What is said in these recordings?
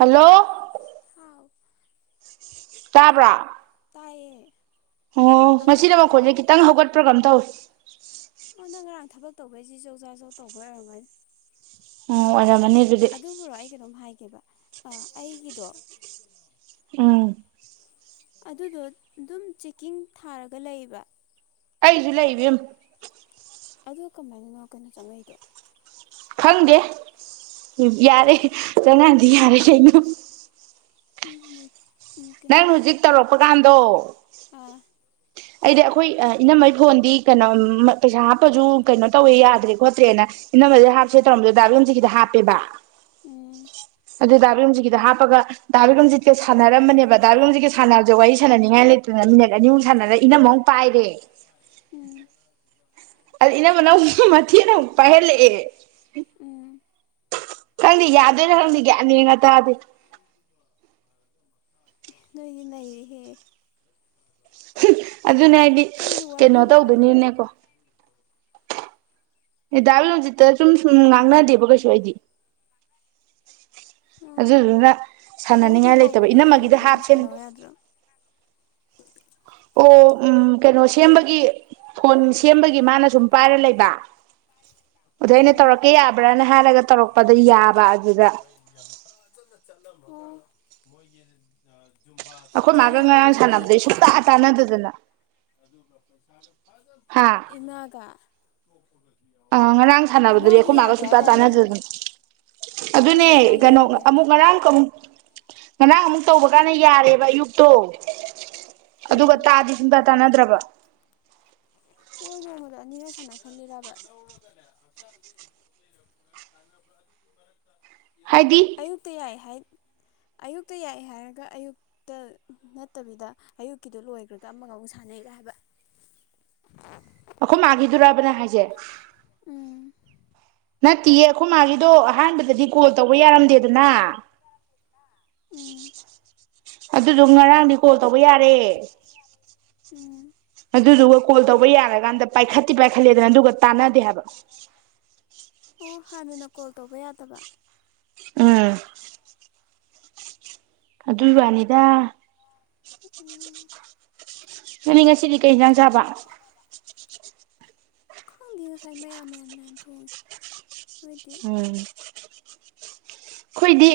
hello ꯍꯥꯎ ꯇꯥꯕ꯭ꯔꯥ ꯇꯥꯏꯌꯦ ꯑꯣ ꯉꯅ ꯃꯈꯣꯏꯁꯦ ꯈꯤꯇꯪ ꯍꯧꯒꯠꯄ꯭ꯔꯣ ꯀꯝ ꯇꯧ ꯑꯣꯗ ꯊꯕꯛ ꯇꯧꯕꯩꯁꯤ ꯌꯧ ꯆꯥ ꯆꯧ ꯇꯧꯕ ꯑꯣꯏꯔꯝꯃꯥꯏꯅ ꯎꯝ ꯑꯣꯝ ꯑꯗꯨꯕꯨꯔꯣ ꯑꯩ ꯀꯩꯅꯣꯝ ꯍꯥꯏꯒꯦꯕ ꯑꯩꯒꯤꯗꯣ ꯎꯝ ꯑꯗꯨꯗꯣ ꯑꯗꯨꯝ ꯆꯦꯛꯀꯤꯡ ꯊꯥꯔꯒ ꯂꯩꯕ ꯑꯩꯁꯨ ꯂꯩ ꯂꯩꯕꯤ ꯑꯦꯝ ꯑꯗ ꯀꯃꯥꯏꯅꯅꯣ ꯀꯩꯅꯣ ꯆꯪꯉꯛꯏꯗꯣ ꯈꯪꯗꯦ ꯌꯥꯔꯦ ꯆꯪꯉꯗꯤ ꯌꯥꯔꯦ ꯀꯩꯅꯣ ꯀꯩꯅꯣ ꯅꯪ ꯍꯧꯖꯤꯛ ꯇꯧꯔꯛꯄ ꯀꯥꯟꯗ ꯗꯣ ꯑ ꯑꯩꯗꯤ ꯑꯩꯈꯣꯏ ꯏꯅꯝꯝꯕꯩ ꯐꯣꯟꯗꯤ ꯀꯩꯅꯣ ꯄꯩꯁꯥ ꯍꯥꯞꯄꯁꯨ ꯀꯩꯅꯣ ꯇꯧꯋꯦ ꯌꯥꯗ꯭ꯔꯦ ꯈꯣꯠꯇ꯭ꯔꯦꯅ ꯏꯅꯝꯃꯗ ꯍꯥꯞꯁꯦ ꯇꯧꯔꯝꯗ ꯗꯥꯔꯨꯟꯖꯤꯠ ꯀꯤꯗ ꯍꯥꯞꯄꯦꯕ ꯎꯝ ꯑꯗꯨ ꯗꯥꯕꯤꯔꯅꯨꯡꯖꯤꯠꯀꯤꯗ ꯍꯥꯞꯄꯒ ꯗꯥꯕꯤꯔꯅꯨꯡꯖꯤꯠꯀ ꯁꯥꯟꯅꯔꯝꯕꯅꯦꯕ ꯗꯥꯕꯤꯔꯅꯨꯡꯖꯤꯠꯀ ꯁꯥꯟꯅꯕꯁꯦ ꯋꯥꯔꯤ ꯁꯥꯟꯅꯅꯤꯡꯉꯥꯏ ꯂꯩꯇꯅ ꯃꯤꯠ ꯑꯅꯤꯃꯨꯛ ꯁꯥꯟꯅꯔꯛꯏ ꯏꯅꯝꯃꯥ ꯃꯨꯛ ꯄꯥꯏꯔꯦ ꯎꯝ ꯏꯅꯝꯃꯅꯥ ꯃꯇꯦꯛ ꯑꯃꯥ ꯃꯨꯛ ꯄꯥꯏꯍꯂꯑꯦ ꯎꯝ ꯈꯪꯗꯤ ꯌꯥꯗꯣꯏꯅ ꯈꯪꯗ ꯒꯌ꯭ꯥꯟ ꯃꯦꯟꯒꯥ ꯇꯥꯗꯦ ꯅꯣꯏꯗꯤ ꯅꯩꯔꯦꯍꯦ ꯑꯗꯨꯅꯦ ꯍꯥꯏꯗꯤ ꯀꯩꯅꯣ ꯋꯥꯔꯤꯕꯨ ꯀꯩꯅꯣ ꯇꯧꯗꯣꯏꯅꯤꯅꯀꯣ ꯍꯗꯥꯕꯤ ꯍꯧꯖꯤꯠꯇ ꯁꯨꯝ ꯁꯨꯝ ꯉꯥꯡꯅꯗꯦꯕ ꯀꯩꯁꯨ ꯑꯩꯗꯤ ꯑꯣ ꯑꯗꯨꯗꯨꯅ ꯑꯗꯨꯗꯤ ꯁꯥꯟꯅꯅꯤꯡꯉꯥꯏ ꯂꯩꯇꯕ ꯍꯧꯕꯗꯩ ꯏꯔꯝꯃꯒ ꯏꯅꯝꯃꯒꯤꯗ ꯑꯗꯨꯝ ꯍꯥꯞꯁꯦ ꯁꯥꯟꯅꯧ ꯌꯥꯗ꯭ꯔꯣ ꯑꯣ ꯎ ꯀꯩꯅꯣ ꯁꯦꯝꯕꯒꯤ ꯐꯣꯟ ꯁꯦꯝꯕꯒꯤ ꯃꯥꯅ ꯁꯨꯝ ꯄꯥꯏꯔ ꯂꯩꯕ ꯑꯗꯨꯗ ꯑꯩꯅ ꯇꯧꯔꯛꯀꯦ ꯌꯥꯕ꯭ꯔꯥꯅ ꯍꯥꯏꯔꯒ ꯇꯧꯔꯛꯄꯗ ꯌꯥꯕ ꯑꯗꯨꯗ ꯃꯣꯏꯒꯤ ꯃꯣꯏ ꯑꯩꯈꯣꯏ ꯇꯨꯏ ꯃꯥꯒ ꯉꯔꯥꯡ ꯍꯧꯕꯗꯒꯤ ꯁꯥꯟꯅꯕꯗꯩ ꯁꯨꯡꯇꯥ ꯇꯥꯟꯅꯗꯗꯅ ꯍꯥ [unintelligible] ꯏꯃꯥꯒ [inaudible] ꯑ ꯉꯔꯥꯡ ꯁꯥꯟꯅꯕꯗꯗꯤ ꯏꯃꯥꯒꯤ ꯑꯩꯈꯣꯏ ꯃꯥꯒ ꯌꯥꯗꯦ ꯁꯇꯥ ꯍꯥꯏꯗꯥꯏꯅꯦ ꯅꯪꯕꯣ ꯇꯥꯟꯅꯗꯗꯅ ꯑꯗꯨꯅꯦ ꯅꯪꯕꯨ ꯏꯃꯥꯒꯤ ꯀꯩꯅꯣ ꯌꯥꯗꯦ ꯑꯃꯨꯛ ꯍꯥꯏꯗꯥꯏꯅꯦ ꯉꯔꯥꯡ ꯀ ꯉꯔꯥꯡ ꯑꯃꯨꯛ ꯇꯧꯕ ꯀꯥꯟꯗ ꯌꯥꯔꯦꯕ ꯑꯌꯨꯛꯇꯣ ꯑꯗꯨꯒ ꯎꯝ ꯇꯥꯗꯤ ꯁꯤꯡ ꯇꯥꯟꯅꯗ꯭ꯔꯕ ꯍꯣꯏ ꯃꯣꯡꯃꯗ ꯑꯅꯤꯔ ꯁꯥꯟꯅ ꯁꯥꯟꯅꯤꯔꯕ ꯍꯥꯏꯗꯤ ꯑꯌꯨꯛꯇ ꯌꯥꯏ ꯍꯥꯏ ꯑꯌꯨꯛꯇ ꯌꯥꯏꯑꯦ ꯍꯥꯏꯔꯒ ꯑꯌꯨꯛꯇ ꯅꯠꯇꯕꯤꯗ ꯑꯌꯨꯛꯀꯤꯗꯨ ꯂꯣꯏꯈ꯭ꯔꯒ ꯑꯃꯒ ꯑꯃꯨꯛ ꯁꯥꯟꯅꯩꯔ ꯍꯥꯏꯕ ꯑꯩꯈꯣꯏ ꯃꯥꯈꯤꯗꯔꯕꯅꯦ ꯍꯥꯏꯁꯦ ꯎꯝ ꯅꯠꯇꯦꯌꯦ ꯑꯩꯈꯣꯏ ꯃꯥꯒꯤꯗꯣ ꯑꯍꯥꯟꯕꯗꯗꯤ ꯀꯣꯜ ꯇꯧꯕ ꯌꯥꯔꯝꯗꯦꯗꯅ ꯎꯝ ꯑꯗꯨꯗꯣ ꯉꯔꯥꯡꯗꯤ ꯀꯣꯜ ꯇꯧꯕ ꯌꯥꯔꯦ ꯎꯝ ꯑꯗꯨꯗꯨꯒ ꯀꯣꯜ ꯇꯧꯕ ꯌꯥꯔꯀꯥꯟꯗ ꯄꯥꯏꯈꯠꯇꯦ ꯄꯥꯏꯈꯠꯂꯦꯗꯅ ꯑꯗꯨꯒ ꯇꯥꯟꯅꯗꯦ ꯍꯥꯏꯕ ꯑꯣ ꯍꯥꯟꯅꯅ ꯀꯣꯜ ꯇꯧꯕ ꯌꯥꯗꯕ ꯑꯝ ꯑꯗꯨꯏꯋꯥꯅꯤꯗ ꯎ ꯅꯪꯅꯤ ꯉꯁꯤꯗꯤ ꯀꯩ ꯌꯦꯟꯁꯥꯡ ꯆꯥꯕ ꯈꯪꯗꯦ ꯉꯁꯥꯏ ꯃꯌꯥꯝ ꯃꯌꯥꯝ ꯃꯌꯥꯝ ꯊꯣꯡꯉꯤ ꯎꯝ ꯑꯩꯈꯣꯏꯗꯤ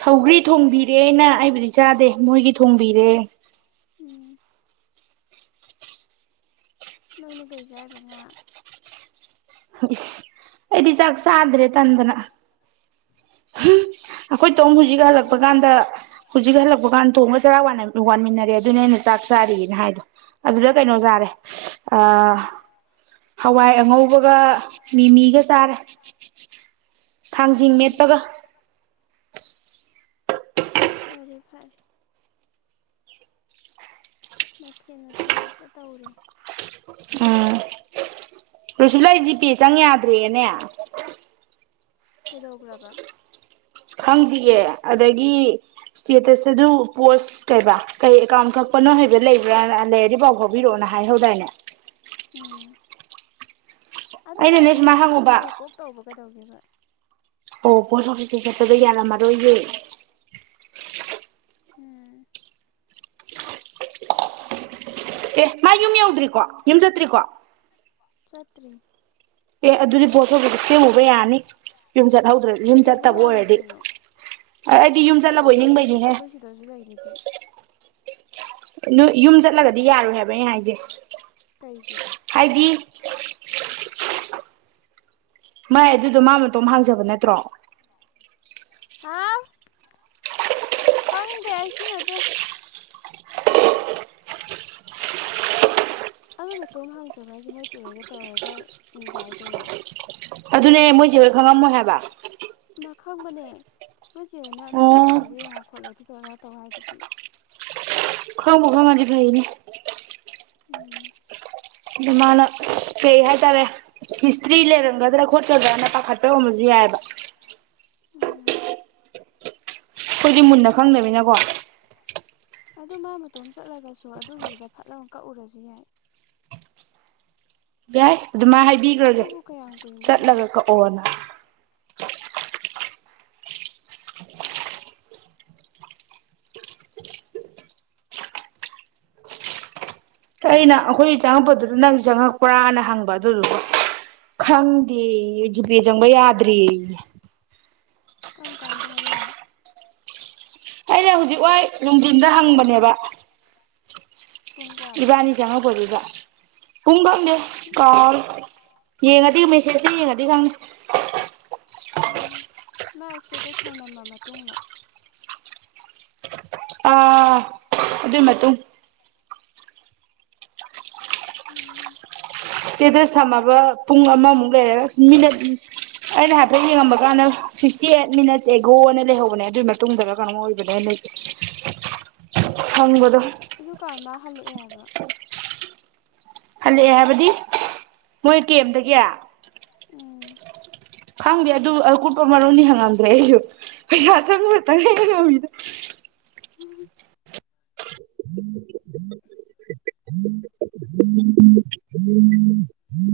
ꯁꯧꯒ꯭ꯔꯤ ꯊꯣꯡꯕꯤꯔꯦꯅ ꯑꯩꯕꯨꯗꯤ ꯆꯥꯗꯦ ꯃꯣꯏꯒꯤ ꯊꯣꯡꯕꯤꯔꯦ ꯎꯝ ꯅꯪꯅ ꯀꯩ ꯆꯥꯏꯕ ꯉꯥ ꯏꯁ ꯑꯩꯗꯤ ꯆꯥꯛ ꯆꯥꯗ꯭ꯔꯦ ꯇꯟꯗꯅ ꯑꯩꯈꯣꯏ ꯇꯣꯝ ꯍꯧꯖꯤꯛ ꯅꯪꯁꯦ ꯍꯜꯂꯛꯄ ꯀꯥꯟꯗ ꯍꯧꯖꯤꯛ ꯍꯜꯂꯛꯄ ꯀꯥꯟꯗ ꯊꯣꯝꯒ ꯆꯔꯥ ꯋꯥꯟꯃꯤꯟꯅꯔꯦ ꯑꯗꯨꯅ ꯍꯦꯟꯅ ꯆꯥꯛ ꯆꯥꯔꯤꯌꯦꯅ ꯍꯥꯏꯗꯣ ꯑꯗꯨꯗ ꯀꯩꯅꯣ ꯆꯥꯔꯦ ꯍꯋꯥꯏ ꯑꯉꯧꯕꯒ ꯃꯤꯃꯤꯒ ꯆꯔꯦ ꯊꯥꯡꯖꯤꯡ ꯎꯝ ꯃꯦꯠꯄꯒ ꯐꯔꯦ ꯐꯔꯦ ꯃꯊꯦꯜ ꯃꯊꯦꯜ ꯍꯦꯛꯇ ꯇꯧꯔꯦ ꯀꯨꯁꯨ ꯂꯩ ꯖꯤ ꯄ‌ꯦ ꯆꯪ ꯌꯥꯗ꯭ꯔ‌ꯦꯅꯦ ꯀꯩꯗꯧꯒ꯭ꯔꯕ ꯈꯪꯗꯤꯌ‌ꯦ ꯑꯗꯒꯤ ꯏꯁꯇꯦꯇꯁꯇꯁꯨ ꯄꯣꯁ ꯀꯩꯕ ꯀꯩ ꯑꯦꯀꯥꯎꯟ ꯀꯛꯄꯅꯣ ꯍꯥꯏꯕ ꯂꯩꯕ꯭ꯔꯥꯅ ꯂꯩꯔꯗꯤꯐꯥꯎ ꯐꯥꯎꯕꯤꯔꯛꯑꯣꯅ ꯍꯥꯏꯍꯧꯗꯥꯏꯅꯦ ꯑꯗ‌ꯣ ꯃꯥ ꯑꯩꯅꯅꯦ ꯄꯣꯁ ꯁꯨꯃꯥꯏꯅ ꯑꯣꯐꯤꯁꯇ ꯍꯪꯉꯨꯕ ꯆꯠꯂ ꯀꯣꯛ ꯇꯧꯕ ꯀꯩꯗꯧꯒꯦꯕ ꯑꯣ ꯄꯣꯁ ꯑꯣꯐꯤꯁꯇ ꯆꯠꯄꯗ ꯌꯥꯔꯝꯃꯔꯣꯏꯌꯦ ꯎꯝ ꯑꯦ ꯃꯥ ꯌꯨꯝ ꯌꯧꯗ꯭ꯔꯤꯀꯣ ꯌꯨꯝ ꯆꯠꯇ꯭ꯔꯤꯀꯣ ꯆꯠꯇ꯭ꯔꯤ ꯑꯦ ꯑꯗꯨꯗꯤ ꯄꯣꯁ ꯑꯣꯐꯤꯁꯇ ꯁ‌ꯦꯝꯃꯨꯕ ꯌꯥꯅꯤ ꯍꯧꯗ꯭ꯔ ꯌꯨꯝ ꯀꯩꯗꯧꯕ ꯆꯠꯇꯕ ꯑꯣꯏꯔꯗꯤ ꯌꯥꯔꯣꯏꯗꯣꯏꯅꯣ ꯑꯩꯗꯤ ꯌꯨꯝ ꯑꯗꯣ ꯆꯠꯂꯕ‌ꯣꯏ ꯄꯣꯁ ꯑꯣꯐꯤꯁ ꯅꯤꯡꯕꯩꯅꯤꯍꯦ ꯑꯩꯈꯣꯏ ꯁꯤꯗꯁꯨ ꯂꯩꯗꯨꯗꯤ ꯅꯣꯏ ꯌꯨꯝ ꯆꯠꯂꯒꯗꯤ ꯌꯥꯔꯣꯏ ꯍꯥꯏꯕ ꯑꯩ ꯍꯥꯏꯁꯦ ꯀꯩꯒꯤ [unintelligible] ꯃꯥꯏ ꯑꯗꯨꯗꯣ ꯃꯥ ꯃꯇꯣꯝ ꯍꯥꯡꯖꯕ ꯅꯠꯇ꯭ꯔꯣ ꯍꯥꯎ ꯈꯪꯗꯦ ꯑꯩꯁꯨ ꯁꯤꯟꯅꯗ‌ꯦ ꯑꯗ‌ꯣ ꯃꯇꯣꯝ ꯍꯥꯡꯖꯕ ꯍꯥꯏꯁꯦ ꯃꯣꯏ ꯆꯦ ꯍ‌ꯣꯏꯒ ꯇꯧꯔꯒ ꯌꯥꯏ ꯀꯩꯅꯣ ꯑꯗꯨꯅꯦ ꯃꯣꯏ ꯆ‌ꯦ ꯍꯣꯏ ꯈꯪꯉꯝꯃꯣꯏ ꯍꯥꯏꯕ ꯃꯥ ꯈꯪꯕꯅꯦ ꯃꯣꯏꯆꯦ ꯍ‌ꯣꯏꯅ ꯑꯣ ꯄꯩꯁꯥ ꯆꯪꯕ꯭ꯔ ꯌꯦꯡꯉꯣ ꯈꯣꯠꯂꯣ ꯑꯗꯨꯗ ꯑꯗꯥ ꯇꯧ ꯍꯥꯏꯗꯨꯗꯤ ꯈꯕꯨ ꯈꯪꯉꯗꯤ ꯐꯩꯅ‌ꯦ ꯎꯝ ꯑꯗ ꯃꯥꯅ ꯀꯩ ꯍꯥꯏꯇꯥꯔꯦ ꯍꯤꯁꯇ꯭ꯔꯤ ꯂꯩꯔꯝꯒꯗ꯭ꯔꯥ ꯈꯣꯠꯀꯗ꯭ꯔꯅ ꯄꯥꯈꯠꯄꯩ ꯑꯣꯏꯔꯝꯕꯁꯨ ꯌꯥꯏꯑꯕ ꯎꯝ ꯑꯩꯈꯣꯏꯗꯤ ꯃꯨꯟꯅ ꯈꯪꯗꯝꯅꯤꯅꯀꯣ ꯑꯗꯨ ꯃꯥ ꯃꯇꯣꯝ ꯆꯠꯂꯒꯁꯨ ꯑꯗꯨꯒꯤꯗꯨꯗ ꯐꯠꯂ ꯀꯛꯎꯔꯁꯨ ꯌꯥꯏ ꯌꯥꯏ ꯑꯗꯨꯃꯥꯏꯅ ꯍꯥꯏꯕꯤꯈ꯭ꯔꯒꯦ ꯑꯗꯨꯕꯨ ꯀꯌꯥꯝ ꯀꯨꯏꯅ ꯆꯠꯂꯒ ꯊꯕꯛꯅꯣ ꯀꯛꯑꯣꯅ ꯑꯩꯅ ꯑꯩꯈꯣꯏ ꯆꯪꯉꯛꯄꯗꯨꯗ ꯅꯪ ꯆꯪꯉꯛꯄ꯭ꯔꯥꯅ ꯍꯪꯕ ꯑꯗꯨꯗꯨꯒ ꯈꯪꯗꯦ ꯖꯤꯄꯦ ꯆꯪꯕ ꯌꯥꯗ꯭ꯔ‌ꯦꯌ‌ꯦ ꯀꯔꯝ ꯀꯥꯟꯗ ꯍꯥꯏꯔꯛꯏꯅꯣ ꯑꯩꯅ ꯍꯧꯖꯤꯛ ꯋꯥꯏ ꯅꯨꯡꯗꯤꯟꯗ ꯍꯪꯕꯅꯦꯕ ꯄꯨꯡ ꯀꯌꯥꯗ ꯏꯕꯅꯤ ꯆꯪꯉꯛꯄꯗꯩꯗ ꯄꯨꯡ ꯀꯪꯗꯦ ꯀꯥꯎ ꯌꯦꯡꯉꯗꯤ ꯃꯦꯁꯦꯁꯇ ꯌꯦꯡꯉꯗꯤ ꯈꯪꯅꯤ ꯎꯝ ꯃꯥ ꯏꯁꯇꯦꯇꯁ ꯊꯝꯂꯝꯃ ꯃꯇꯨꯡꯗ ꯑ ꯑꯗꯨ ꯃ ꯎ ꯁꯇꯦꯇꯁ ꯊꯝꯃꯕ ꯄꯨꯡ ꯑꯃꯃꯨꯛ ꯂꯩꯔꯒ ꯃꯤꯅꯠ ꯑꯩꯅ ꯍꯥꯏꯐꯦꯠ ꯌꯦꯡꯉꯝꯕ ꯀꯥꯟꯗ ꯁꯤꯛꯁꯇꯤ ꯑꯩꯠ ꯃꯤꯅꯠꯁ ꯑꯦꯒꯣꯅ ꯂꯩꯍꯧꯕꯅꯦ ꯑꯗꯨꯒꯤ ꯃꯇꯨꯡꯗꯒ ꯀꯩꯅꯣꯃ ꯑꯣꯏꯕꯅꯦ ꯑ ꯂꯩꯇꯦ ꯎꯝ ꯑꯗꯨꯀꯥꯟ ꯃꯥ ꯍꯜꯂꯛꯑꯦ ꯍꯥꯏꯕ ꯍꯜꯂꯛꯑꯦ ꯍꯥꯏꯕꯗꯤ ꯃꯣꯏ ꯀꯦꯝꯗꯒꯤ ꯎꯝ ꯈꯪꯗꯦ ꯑꯗꯨ ꯑꯀꯨꯞꯄ ꯃꯔꯣꯅꯤ ꯍꯪꯉꯝꯗ꯭ꯔꯦ ꯑꯩꯁꯨ ꯄꯩꯁꯥ ꯆꯪꯕꯇꯪ ꯉꯃꯤꯗ ꯎꯝ ꯎꯝ ꯎꯝ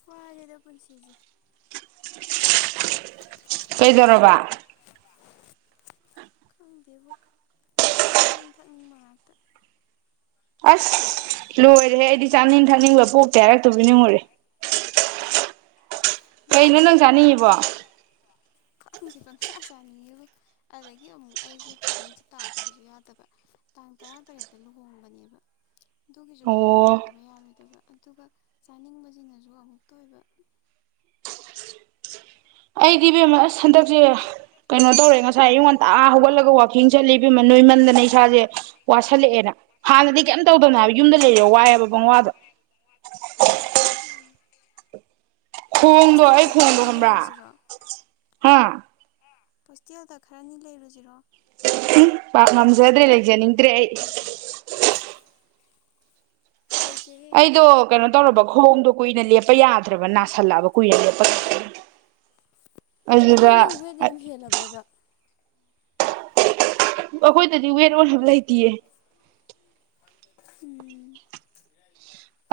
ꯄꯨꯋꯥꯗ ꯄꯨꯟꯁꯤꯁꯦ ꯀꯩꯗꯧꯣꯔꯣꯕ ꯈꯪꯗꯦꯕꯣ ꯆꯥꯅꯤꯡ ꯊꯛꯅꯤꯡꯕꯥꯛꯛꯇ ꯑꯁ ꯂꯣꯏ ꯑꯣꯏꯔ ꯍꯦꯗꯤ ꯆꯥꯅꯤꯡ ꯊꯛꯅꯤꯡꯕ ꯄꯣꯛ ꯀꯦ ꯍꯥꯏꯔꯛꯇꯨꯕꯤꯅꯤꯡꯉꯨꯔꯦ ꯀꯩꯅꯣ ꯅꯪ ꯆꯥꯅꯤꯡꯉꯤꯕꯣ ꯄꯪꯁꯥ ꯆꯥꯅꯤꯡꯉꯦꯕ ꯑꯗꯒꯤ ꯑꯃꯨꯛ ꯑꯩꯁꯦ ꯐꯤꯒꯔꯁꯦ ꯇꯥꯗꯕꯁꯨ ꯌꯥꯗꯕ ꯇꯥꯡ ꯇꯔꯥꯇꯔꯦꯠꯇ ꯂꯨꯍꯣꯡꯕꯅꯦꯕ ꯑꯗꯨꯒꯤꯁꯨ ꯑꯣ ꯐꯤꯒꯔ ꯇꯥꯗꯕ ꯌꯥꯔꯣꯏꯗꯕ ꯑꯗꯨꯒ ꯆꯥꯅꯤꯡꯕꯁꯤꯅꯁꯨ ꯑꯃꯨꯛꯇ ꯑꯣꯏꯕ ꯑꯩ ꯏꯕꯦꯝꯃ ꯑꯁ ꯍꯟꯗꯛꯁꯦ ꯀꯩꯅꯣ ꯇꯧꯔꯦ ꯉꯁꯥꯏ ꯑꯩꯌꯉ ꯉꯣꯟꯇꯥ ꯍꯧꯒꯠꯂꯒ ꯋꯥꯋꯥꯛꯀꯤꯡ ꯆꯠꯂꯤꯃ ꯅꯣꯏꯃꯟꯗꯅ ꯏꯁꯥꯁꯦ ꯋꯥꯁꯜꯂꯛꯑꯦꯅ ꯍꯥꯟꯅꯗꯤ ꯀꯩꯝ ꯇꯧꯗꯕꯅꯦ ꯍꯥꯏꯕ ꯌꯨꯝꯗ ꯂꯩꯔ ꯋꯥꯏꯑꯦꯕ ꯄꯕꯪꯋꯥꯗꯣ ꯈꯣꯡꯗꯣ ꯑꯩ ꯍꯣꯁꯇꯦꯜꯗ ꯈꯣꯡꯗꯣ ꯈꯔꯅꯤ ꯈꯕ꯭ꯔꯥ ꯂꯩꯔꯨꯁꯤꯔꯣ ꯍꯥ ꯍꯣꯁꯇꯦꯜꯗ ꯈꯔꯅꯤ ꯂꯩꯔꯨꯁꯤꯔꯣ ꯎ ꯄ ꯅꯝꯖꯗ꯭ꯔꯦ ꯂꯩꯖꯅꯤꯡ ꯏꯗ꯭ꯔꯦ ꯂꯩꯁꯦꯍꯦ ꯑꯩꯗꯣ ꯀꯩꯅꯣ ꯇꯧꯔꯕ ꯈꯑꯣꯣꯡꯗꯣ ꯀꯨꯏꯅ ꯂꯦꯞꯄ ꯌꯥꯗ꯭ꯔꯕ ꯅꯥꯁꯤꯜꯂꯛꯑꯕ ꯀꯨꯏꯅ ꯂꯦꯞꯄ ꯑꯗꯨ ꯑꯗꯨꯗ ꯅꯪ ꯋꯦꯠ ꯌꯥꯝ ꯍꯦꯜꯂꯕꯕ ꯑꯩꯈꯣꯏꯗꯗꯤ ꯋꯦꯟ ꯑꯣꯅꯕ ꯂꯩꯇꯌꯦ ꯎꯝ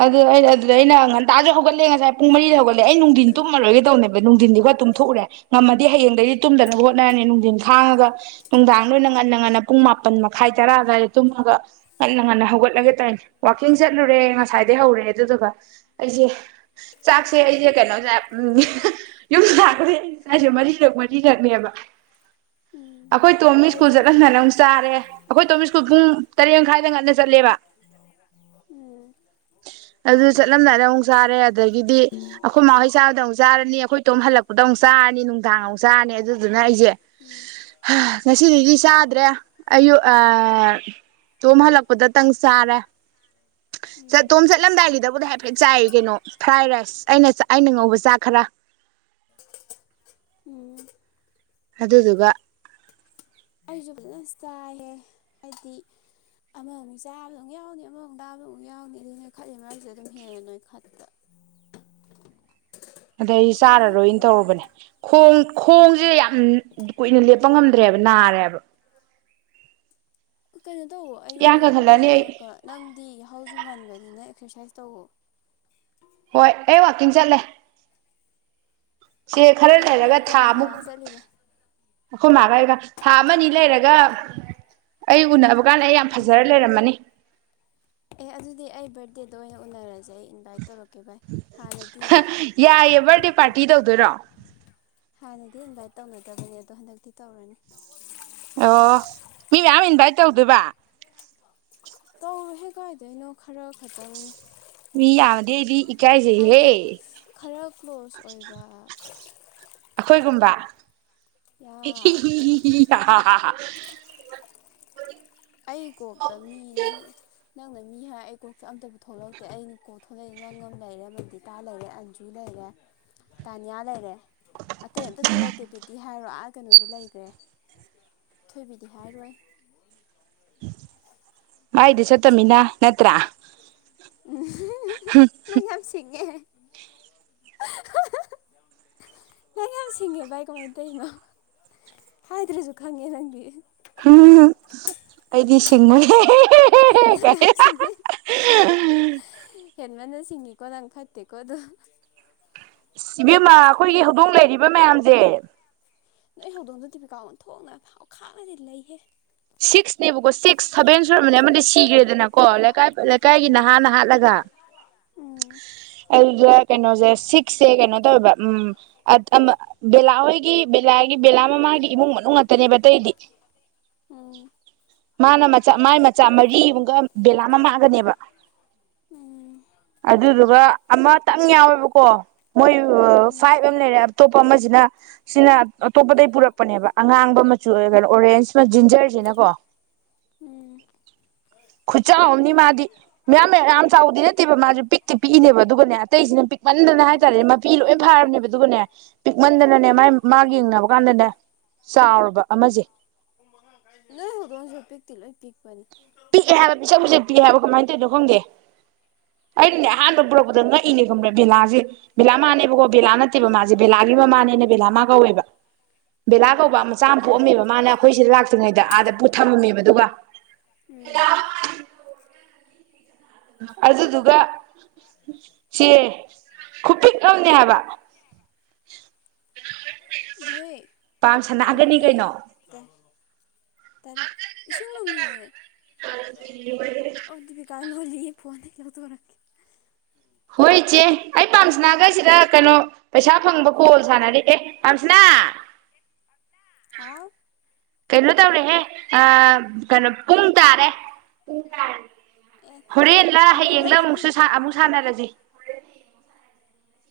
ꯑꯗꯨ ꯑꯩꯅ ꯑꯗꯨꯗ ꯑꯩꯅ ꯉꯟꯇꯥꯁꯨ ꯍꯧꯒꯠꯂꯦ ꯉꯁꯥꯏ ꯄꯨꯡ ꯃꯔꯤꯗ ꯍꯧꯒꯠꯂꯦ ꯑꯩ ꯅꯨꯡꯊꯤꯟ ꯇꯨꯝꯃꯔꯣꯏꯒꯦ ꯇꯧꯅꯦꯕ ꯅꯨꯡꯊꯤꯟꯗꯤꯒ ꯇꯨꯝꯊꯣꯛꯎꯔꯦ ꯉꯝꯃꯗꯤ ꯍꯌꯦꯡꯗꯒꯤꯩꯗꯤ ꯇꯨꯝꯗꯅꯕ ꯍꯣꯠꯅꯔꯅꯤ ꯅꯨꯡꯊꯤꯟ ꯈꯥꯡꯉꯒ ꯅꯨꯡꯗꯥꯡꯗꯣꯏꯅ ꯉꯟꯅ ꯉꯟꯅ ꯄꯨꯡ ꯃꯥꯄꯟ ꯃꯈꯥꯏ ꯇꯔꯥ ꯑꯗꯨꯋꯥꯏꯗ ꯇꯨꯝꯃꯒ ꯉꯟꯅ ꯉꯟꯅ ꯍꯧꯒꯠꯂꯒꯦ ꯇꯧꯔꯅꯤ ꯋꯥꯀꯤꯡ ꯆꯠꯂꯨꯔꯦ ꯉ ꯉꯥꯏꯗꯩ ꯍꯧꯔꯦ ꯑꯗꯨꯗꯨꯒ ꯑꯩꯁꯦ ꯆꯥꯛꯁꯦ ꯑꯩꯁꯦ ꯀꯩꯅꯣꯁꯦ ꯌꯨꯝꯗ ꯂꯥꯛꯄꯗꯩ ꯑꯩ ꯆꯥꯛꯁꯦ ꯃꯔꯤꯔꯛ ꯃꯔꯤꯈꯛꯅꯦꯕ ꯎꯝ ꯑꯩꯈꯣꯏ ꯇꯣꯝ ꯁ꯭ꯀꯨꯜ ꯑꯩꯁꯨꯅꯦꯕꯨ ꯆꯠꯂꯟꯟꯅꯅꯦ ꯑꯃꯨꯛ ꯆꯥꯔꯦ ꯑꯩꯈꯣꯏ ꯇꯣꯝꯃꯤ ꯁ꯭ꯀꯨꯜ ꯄꯨꯡ ꯇꯔꯦꯠꯃ ꯃꯈꯥꯏꯗ ꯉꯟꯅ ꯆꯠꯂꯦꯕ ꯎꯝ ꯑꯗꯨ ꯆꯠꯂꯝꯗꯥꯅ ꯑꯃꯨꯛ ꯆꯥꯔꯦ ꯑꯗꯒꯤꯗꯤ ꯑꯩꯈꯣꯏ ꯃꯈꯍꯩ ꯆꯥꯕꯗ ꯑꯃꯨꯛ ꯆꯥꯔꯅꯤ ꯑꯩꯈꯣꯏ ꯇꯣꯝ ꯍꯜꯂꯛꯄꯗ ꯑꯃꯨꯛ ꯆꯥꯔꯅꯤ ꯅꯨꯡꯗꯥꯡ ꯑꯃꯨꯛ ꯆꯥꯔꯅꯤ ꯑꯗꯨꯗꯨꯅ ꯑꯩꯁꯦ ꯎꯝ ꯉꯁꯤꯗꯒꯤꯩꯗꯤ ꯆꯥꯗ꯭ꯔꯦ ꯑꯌꯨꯛ ꯑ ꯇꯣꯝ ꯍꯜꯂꯛꯄꯗꯇꯪ ꯆꯥꯔꯦ ꯎꯝ ꯆꯠꯇꯣꯝ ꯆꯠꯂꯝꯗꯥꯏꯒꯤꯗꯕꯨꯗꯤ ꯍꯥꯏꯐꯦꯠ ꯆꯥꯏ ꯀꯩꯅꯣ ꯐ꯭ꯔꯥꯏ ꯔꯥꯏꯁ ꯑꯩꯅ ꯑꯩꯅ ꯉꯧꯕ ꯆꯥꯛ ꯈꯔ ꯎꯝ ꯑꯗꯨꯗꯨꯒ ꯑꯩꯁꯨ ꯐꯖꯅ ꯆꯥꯏꯍꯦ ꯍꯥꯏꯗꯤ ꯑꯃꯃ ꯑꯃꯨꯛ ꯆꯥꯕꯗꯨꯛ ꯌꯥꯎꯅꯤ ꯑꯃꯃꯨꯛ ꯇꯥꯕꯗ ꯑꯃꯨꯛ ꯌꯥꯎꯅꯤ ꯑꯗꯨꯅ ꯈꯠꯂꯤ ꯃꯔꯁꯨ ꯑꯗꯨꯝ ꯍꯦꯟꯉ ꯅꯣꯏ ꯈꯠꯄ ꯑꯗꯩ ꯆꯥꯔꯔꯣꯏꯅ ꯐꯤꯒꯔꯒꯇꯤ ꯇꯧꯔꯨꯔꯕꯅꯦ ꯈꯣꯡ ꯈꯣꯡꯁꯤꯦ ꯌꯥꯝ ꯀꯨꯏꯅ ꯂꯦꯞꯄ ꯉꯝꯗ꯭ꯔꯦꯕ ꯅꯥꯔꯦꯕ ꯀꯩꯅꯣ ꯇꯧꯋ ꯑꯌꯨꯛ ꯏꯌꯥꯡ ꯑꯌꯨꯛ ꯀꯪꯈꯠꯂꯅꯤ ꯑꯩ ꯍꯧꯒꯠꯂꯒ ꯅꯪꯗꯤ ꯏꯍꯥꯎꯁꯨ ꯉꯟꯕꯅꯤꯅ ꯑꯦꯛꯁꯔꯁꯥꯏꯁ ꯇꯧꯋꯣ ꯍꯣꯏ ꯑꯩ ꯋꯥꯀꯤꯡ ꯆꯠꯂꯦ ꯁꯦ ꯈꯔ ꯐꯩ ꯂꯩꯔꯒ ꯐꯩ ꯊꯥ ꯀꯅꯥ ꯑꯃꯨꯛ ꯀꯅꯥ ꯆꯠꯂꯤꯕ ꯍꯣꯏ ꯃꯥꯒꯒ ꯊꯥ ꯑꯃ ꯂꯩꯔꯒ ꯑꯩ ꯎꯅꯕ ꯀꯥꯟꯗ ꯑꯩ ꯌꯥꯝ ꯐꯖꯔ ꯂꯩꯔꯝꯃꯅꯤ ꯑꯦ ꯑꯗꯨꯗꯤ ꯑꯩ ꯕꯥꯔꯠꯗꯦꯗ ꯑꯣꯏꯅ ꯎꯅꯔꯁꯦ ꯑꯩ ꯏꯟꯚꯥꯏꯠ ꯇꯧꯔꯛꯀꯦ ꯚꯥꯏ ꯍꯥꯟꯅꯗꯤ ꯌꯥꯏꯌꯦꯦ ꯕꯥꯔꯗꯦ ꯄꯥꯔꯇꯤ ꯇꯧꯗꯣꯏꯔꯣ ꯍꯥꯟꯅꯗꯤ ꯏꯟꯚꯥꯏꯠ ꯇꯧꯅꯗꯕꯅꯦ ꯑꯗꯣ ꯍꯟꯗꯛꯇꯤ ꯇꯧꯔꯅꯤ ꯑꯣ ꯃꯤ ꯃꯌꯥꯝ ꯏꯟꯚꯥꯏ ꯇꯧꯗꯣꯏꯕ ꯇꯧꯔ ꯍ ꯀ ꯍꯥꯏꯗꯣꯏꯅꯣ ꯈꯔ ꯈꯆꯧ ꯃꯤ ꯌꯥꯝꯃꯗꯤ ꯑꯩꯗꯤ ꯏꯀꯥꯏꯖꯩꯍꯦ ꯍꯥꯏꯗꯤ ꯈꯔ ꯀ꯭ꯂꯣꯁ ꯑꯣꯏꯕ ꯒꯨꯝꯕ ꯌꯥ [inaudible] ꯑ ꯍꯥ ꯑꯩ ꯀꯣꯛꯇ ꯃꯤ ꯅꯪ ꯅꯪꯅ ꯃꯤ ꯍꯥꯏ ꯑꯩ ꯀꯣꯛꯇ ꯑꯝꯇꯕꯨ ꯊꯣꯛꯂꯛꯇꯦ ꯑꯩꯅ ꯀꯣꯛ ꯊꯣꯛꯂꯛꯏꯦ ꯅꯪ ꯑꯃ ꯂꯩꯔꯦ ꯃꯇꯤꯇꯥ ꯂꯩꯔꯦ ꯑꯟꯖꯨ ꯂꯩꯔꯦ ꯇꯥꯅꯤꯌꯥ ꯂꯩꯔꯦ ꯑꯇꯩ ꯑꯝꯇ ꯊꯣꯛꯂꯛꯇꯦ ꯄꯕꯤꯇꯤ ꯍꯥꯏꯔꯣ ꯑꯁ ꯀꯩꯅꯣꯗꯤ ꯂꯩꯈ꯭ꯔꯦ ꯊꯣꯏꯕꯤꯗꯤ ꯍꯥꯏꯔꯣꯏ ꯃꯥꯏꯗꯤ ꯆꯠꯇꯃꯤꯅ ꯅꯠꯇ꯭ꯔꯥ ꯎꯝ ꯅꯪ ꯌꯥꯝꯁꯤꯦ ꯅꯪ ꯌꯥꯝ ꯁꯤꯡꯉꯦ ꯚꯥꯏ ꯀꯃꯥꯏꯅ ꯇꯧꯔꯤꯅꯣ ꯍꯥꯏꯗ꯭ꯔꯁꯨ ꯈꯪꯉꯦ ꯅꯪꯗꯤ ꯎꯝ ꯑꯩꯗꯤ ꯁꯤꯡꯅ [inaudible] [inaudible] ꯃꯅ ꯁꯤꯁꯤꯡꯉ ꯀꯣꯅꯥꯅ ꯐꯠꯇꯦ ꯀꯣ ꯑꯗꯨꯣ ꯁꯤꯕꯦꯝꯃ ꯑꯩꯈꯣꯏꯒꯤ ꯍꯧꯗꯣꯡ ꯂꯩꯔꯤꯕ ꯃꯌꯥꯝꯁꯦ ꯅꯣꯏ ꯍꯧꯗꯣꯡꯗ ꯇꯤ ꯄꯤꯀꯥ ꯑꯣꯟ ꯊꯣꯛꯣꯡꯅ ꯈꯥꯡꯅꯗꯤ ꯂꯩꯍꯦ ꯁꯤꯛꯁꯅꯦꯕꯀꯣ ꯁꯤꯛꯁ ꯁꯚꯦꯟ ꯁꯝꯕꯅꯦ ꯑꯃꯗꯤ ꯁꯤꯈ꯭ꯔꯦ ꯗꯅ ꯀꯣ ꯂꯩꯀꯥꯏ ꯂꯩꯀꯥꯏꯒꯤ ꯎꯝ ꯅꯍꯥ ꯅ ꯍꯥꯠꯂꯒ ꯎꯝ ꯑꯗꯨꯗ ꯀꯩꯅꯣꯁꯦ ꯁꯤꯛꯁꯁꯦ ꯀꯩꯅꯣ ꯇꯧꯋꯦꯕ ꯎꯝ ꯕꯂꯥ ꯍꯣꯏꯒꯤ ꯕꯦꯂꯥꯒꯤ ꯕꯦꯂꯥ ꯃꯃꯥꯒꯤ ꯏꯃꯨꯡ ꯃꯅꯨꯡ ꯅꯨꯡ ꯉꯥꯛꯇꯅꯦꯕ ꯑꯇꯩꯗꯤ ꯎꯝ ꯃꯥꯅ ꯃꯆꯥ ꯃꯥꯥꯏ ꯃꯆꯥ ꯃꯔꯤꯃꯨꯛꯒ ꯕꯦꯂꯥ ꯑꯃ ꯃꯥꯡꯒꯅꯦꯕ [inaudible] ꯎꯝ ꯑꯗꯨꯗꯨꯒ ꯑꯃꯇꯪ ꯌꯥꯎꯋꯦꯕꯀꯣ ꯃꯣꯏ ꯐꯥꯏꯚ ꯑꯝ ꯂꯩꯔꯦ ꯑꯇꯣꯞꯄ ꯑꯃꯁꯤꯅ ꯁꯤꯅ ꯑꯇꯣꯞꯄꯗꯒꯩ ꯄꯨꯔꯛꯄꯅꯦꯕ ꯑꯉꯥꯡꯕ ꯃꯆꯨ ꯑꯣꯏꯔꯒꯅ ꯑꯣꯔꯦꯟꯖ ꯁ ꯖꯤꯟꯖꯔꯁꯤꯅꯀꯣ ꯎꯝ ꯎꯝ ꯈꯨꯆꯥꯎ ꯑꯝꯅꯤ ꯃꯥꯗꯤ ꯃꯌꯥꯝ ꯃ ꯌꯥꯝ ꯆꯥꯎꯗꯤ ꯅ ꯃꯥ ꯇꯤꯛ ꯄꯤꯛꯏꯅꯦꯕ ꯑꯗꯨꯒꯅꯦ ꯑꯇꯩꯁꯤꯅ ꯄꯤꯛꯃꯟꯗꯅ ꯎꯝ ꯍꯥꯏꯇꯥꯔꯦ ꯃꯄꯤ ꯂꯣꯏ ꯐꯥꯔꯕꯅꯦꯕ ꯑꯗꯨꯒꯅꯦ ꯄꯤꯛꯃꯟꯗꯅꯅꯦ ꯎꯝ ꯃꯥ ꯃꯥꯒ ꯌꯦꯡꯅꯕ ꯀꯥꯟꯗꯅꯦ ꯆꯥꯎꯔꯕ ꯑꯃꯁꯦ ꯐꯅꯤ ꯄꯤꯛꯑꯦ ꯍꯥꯏꯕ ꯄꯤꯁꯛ ꯄꯤꯁꯛ ꯄꯤꯛꯑꯦ ꯍꯥꯏꯕ ꯀꯃꯥꯏꯅ ꯇꯧꯔꯤꯅꯣ ꯈꯪꯒꯦ ꯑꯩꯅꯅꯦ ꯑꯍꯥꯟꯕ ꯄꯨꯔꯛꯄꯗ ꯉꯛꯏꯅꯦ ꯈꯪ꯭ꯔꯦ ꯕꯦꯂꯥꯁꯦ ꯄꯤꯂꯝ ꯃꯥꯅꯦꯕꯣ ꯕꯦꯂꯥ ꯅꯠꯇꯦꯕ ꯃꯥꯁꯦ ꯕꯦꯂꯥꯒꯤ ꯃꯃꯥꯅꯦꯅ ꯕꯦꯂꯥ ꯃꯥ ꯀꯧꯋꯦꯕ ꯕꯦꯂꯥ ꯎꯝ ꯀꯧꯕ ꯃꯆꯥ ꯑꯃ ꯄꯣꯛꯑꯝꯃꯦꯕ ꯃꯥꯅ ꯑꯩꯈꯣꯏ ꯁꯤꯗ ꯂꯥꯛꯇ꯭ꯔꯤꯉꯩꯗ ꯑꯥꯗ ꯄꯨꯠ ꯊꯝꯃꯝꯃꯦꯕ ꯑꯗꯨꯒ ꯎꯝ ꯑꯗꯨꯗꯨꯒ ꯁꯤ ꯈꯨꯄꯤꯛ ꯑꯃꯅꯦ ꯍꯥꯏꯕ ꯅꯣꯏ [inaudible] ꯄꯥꯝ ꯁꯅꯥꯒꯅꯤ ꯀꯩꯅꯣ ꯇꯅꯤ ꯏꯁꯤꯡ ꯂꯨꯝꯃꯤꯌꯦ ꯆꯥ ꯁꯦꯝꯃꯛꯑꫭ ꯑꯣ ꯗꯤꯕꯤꯀꯥ ꯍꯜꯂꯣ ꯂꯤ ꯐꯣꯟꯗꯩ ꯂꯧꯊꫭꯔꯛꯀꯦ ꯍꯣꯏ ꯏꯆꯦ ꯑꯩ ꯄꯥꯝꯁꯅꯥꯒꯁꯤꯗ ꯀꯩꯅꯣ ꯄꯩꯁꯥ ꯐꯪꯕ ꯀꯣꯜ ꯁꯥꯟꯅꯔꯤꯌꯦ ꯄꯥꯝꯁꯅꯥ ꯍꯥꯎ ꯀꯩꯅꯣ ꯇꯧꯔꯦꯍꯦ ꯑ ꯀꯩꯅꯣ ꯄꯨꯡ ꯇꯥꯔꯦ ꯄꯨꯡ ꯇꯥꯔꯦ ꯑꯦ ꯍꯣꯔꯦꯟꯂꯥ ꯊꯝꯃꯨꯔꯣ ꯍꯌꯦꯡꯂ ꯑꯗꯨꯗꯤ ꯑꯃꯨꯛꯁꯨ ꯑꯃꯨꯛ ꯁꯥꯟꯅꯔꯁꯤ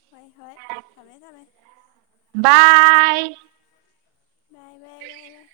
ꯍꯣꯏ ꯍꯣꯏ ꯊꯝꯃꯦ ꯊꯝꯃꯦ ꯕꯥꯏ ꯕꯥꯏ ꯕꯥꯏ ꯕꯥꯏ ꯕꯥꯏ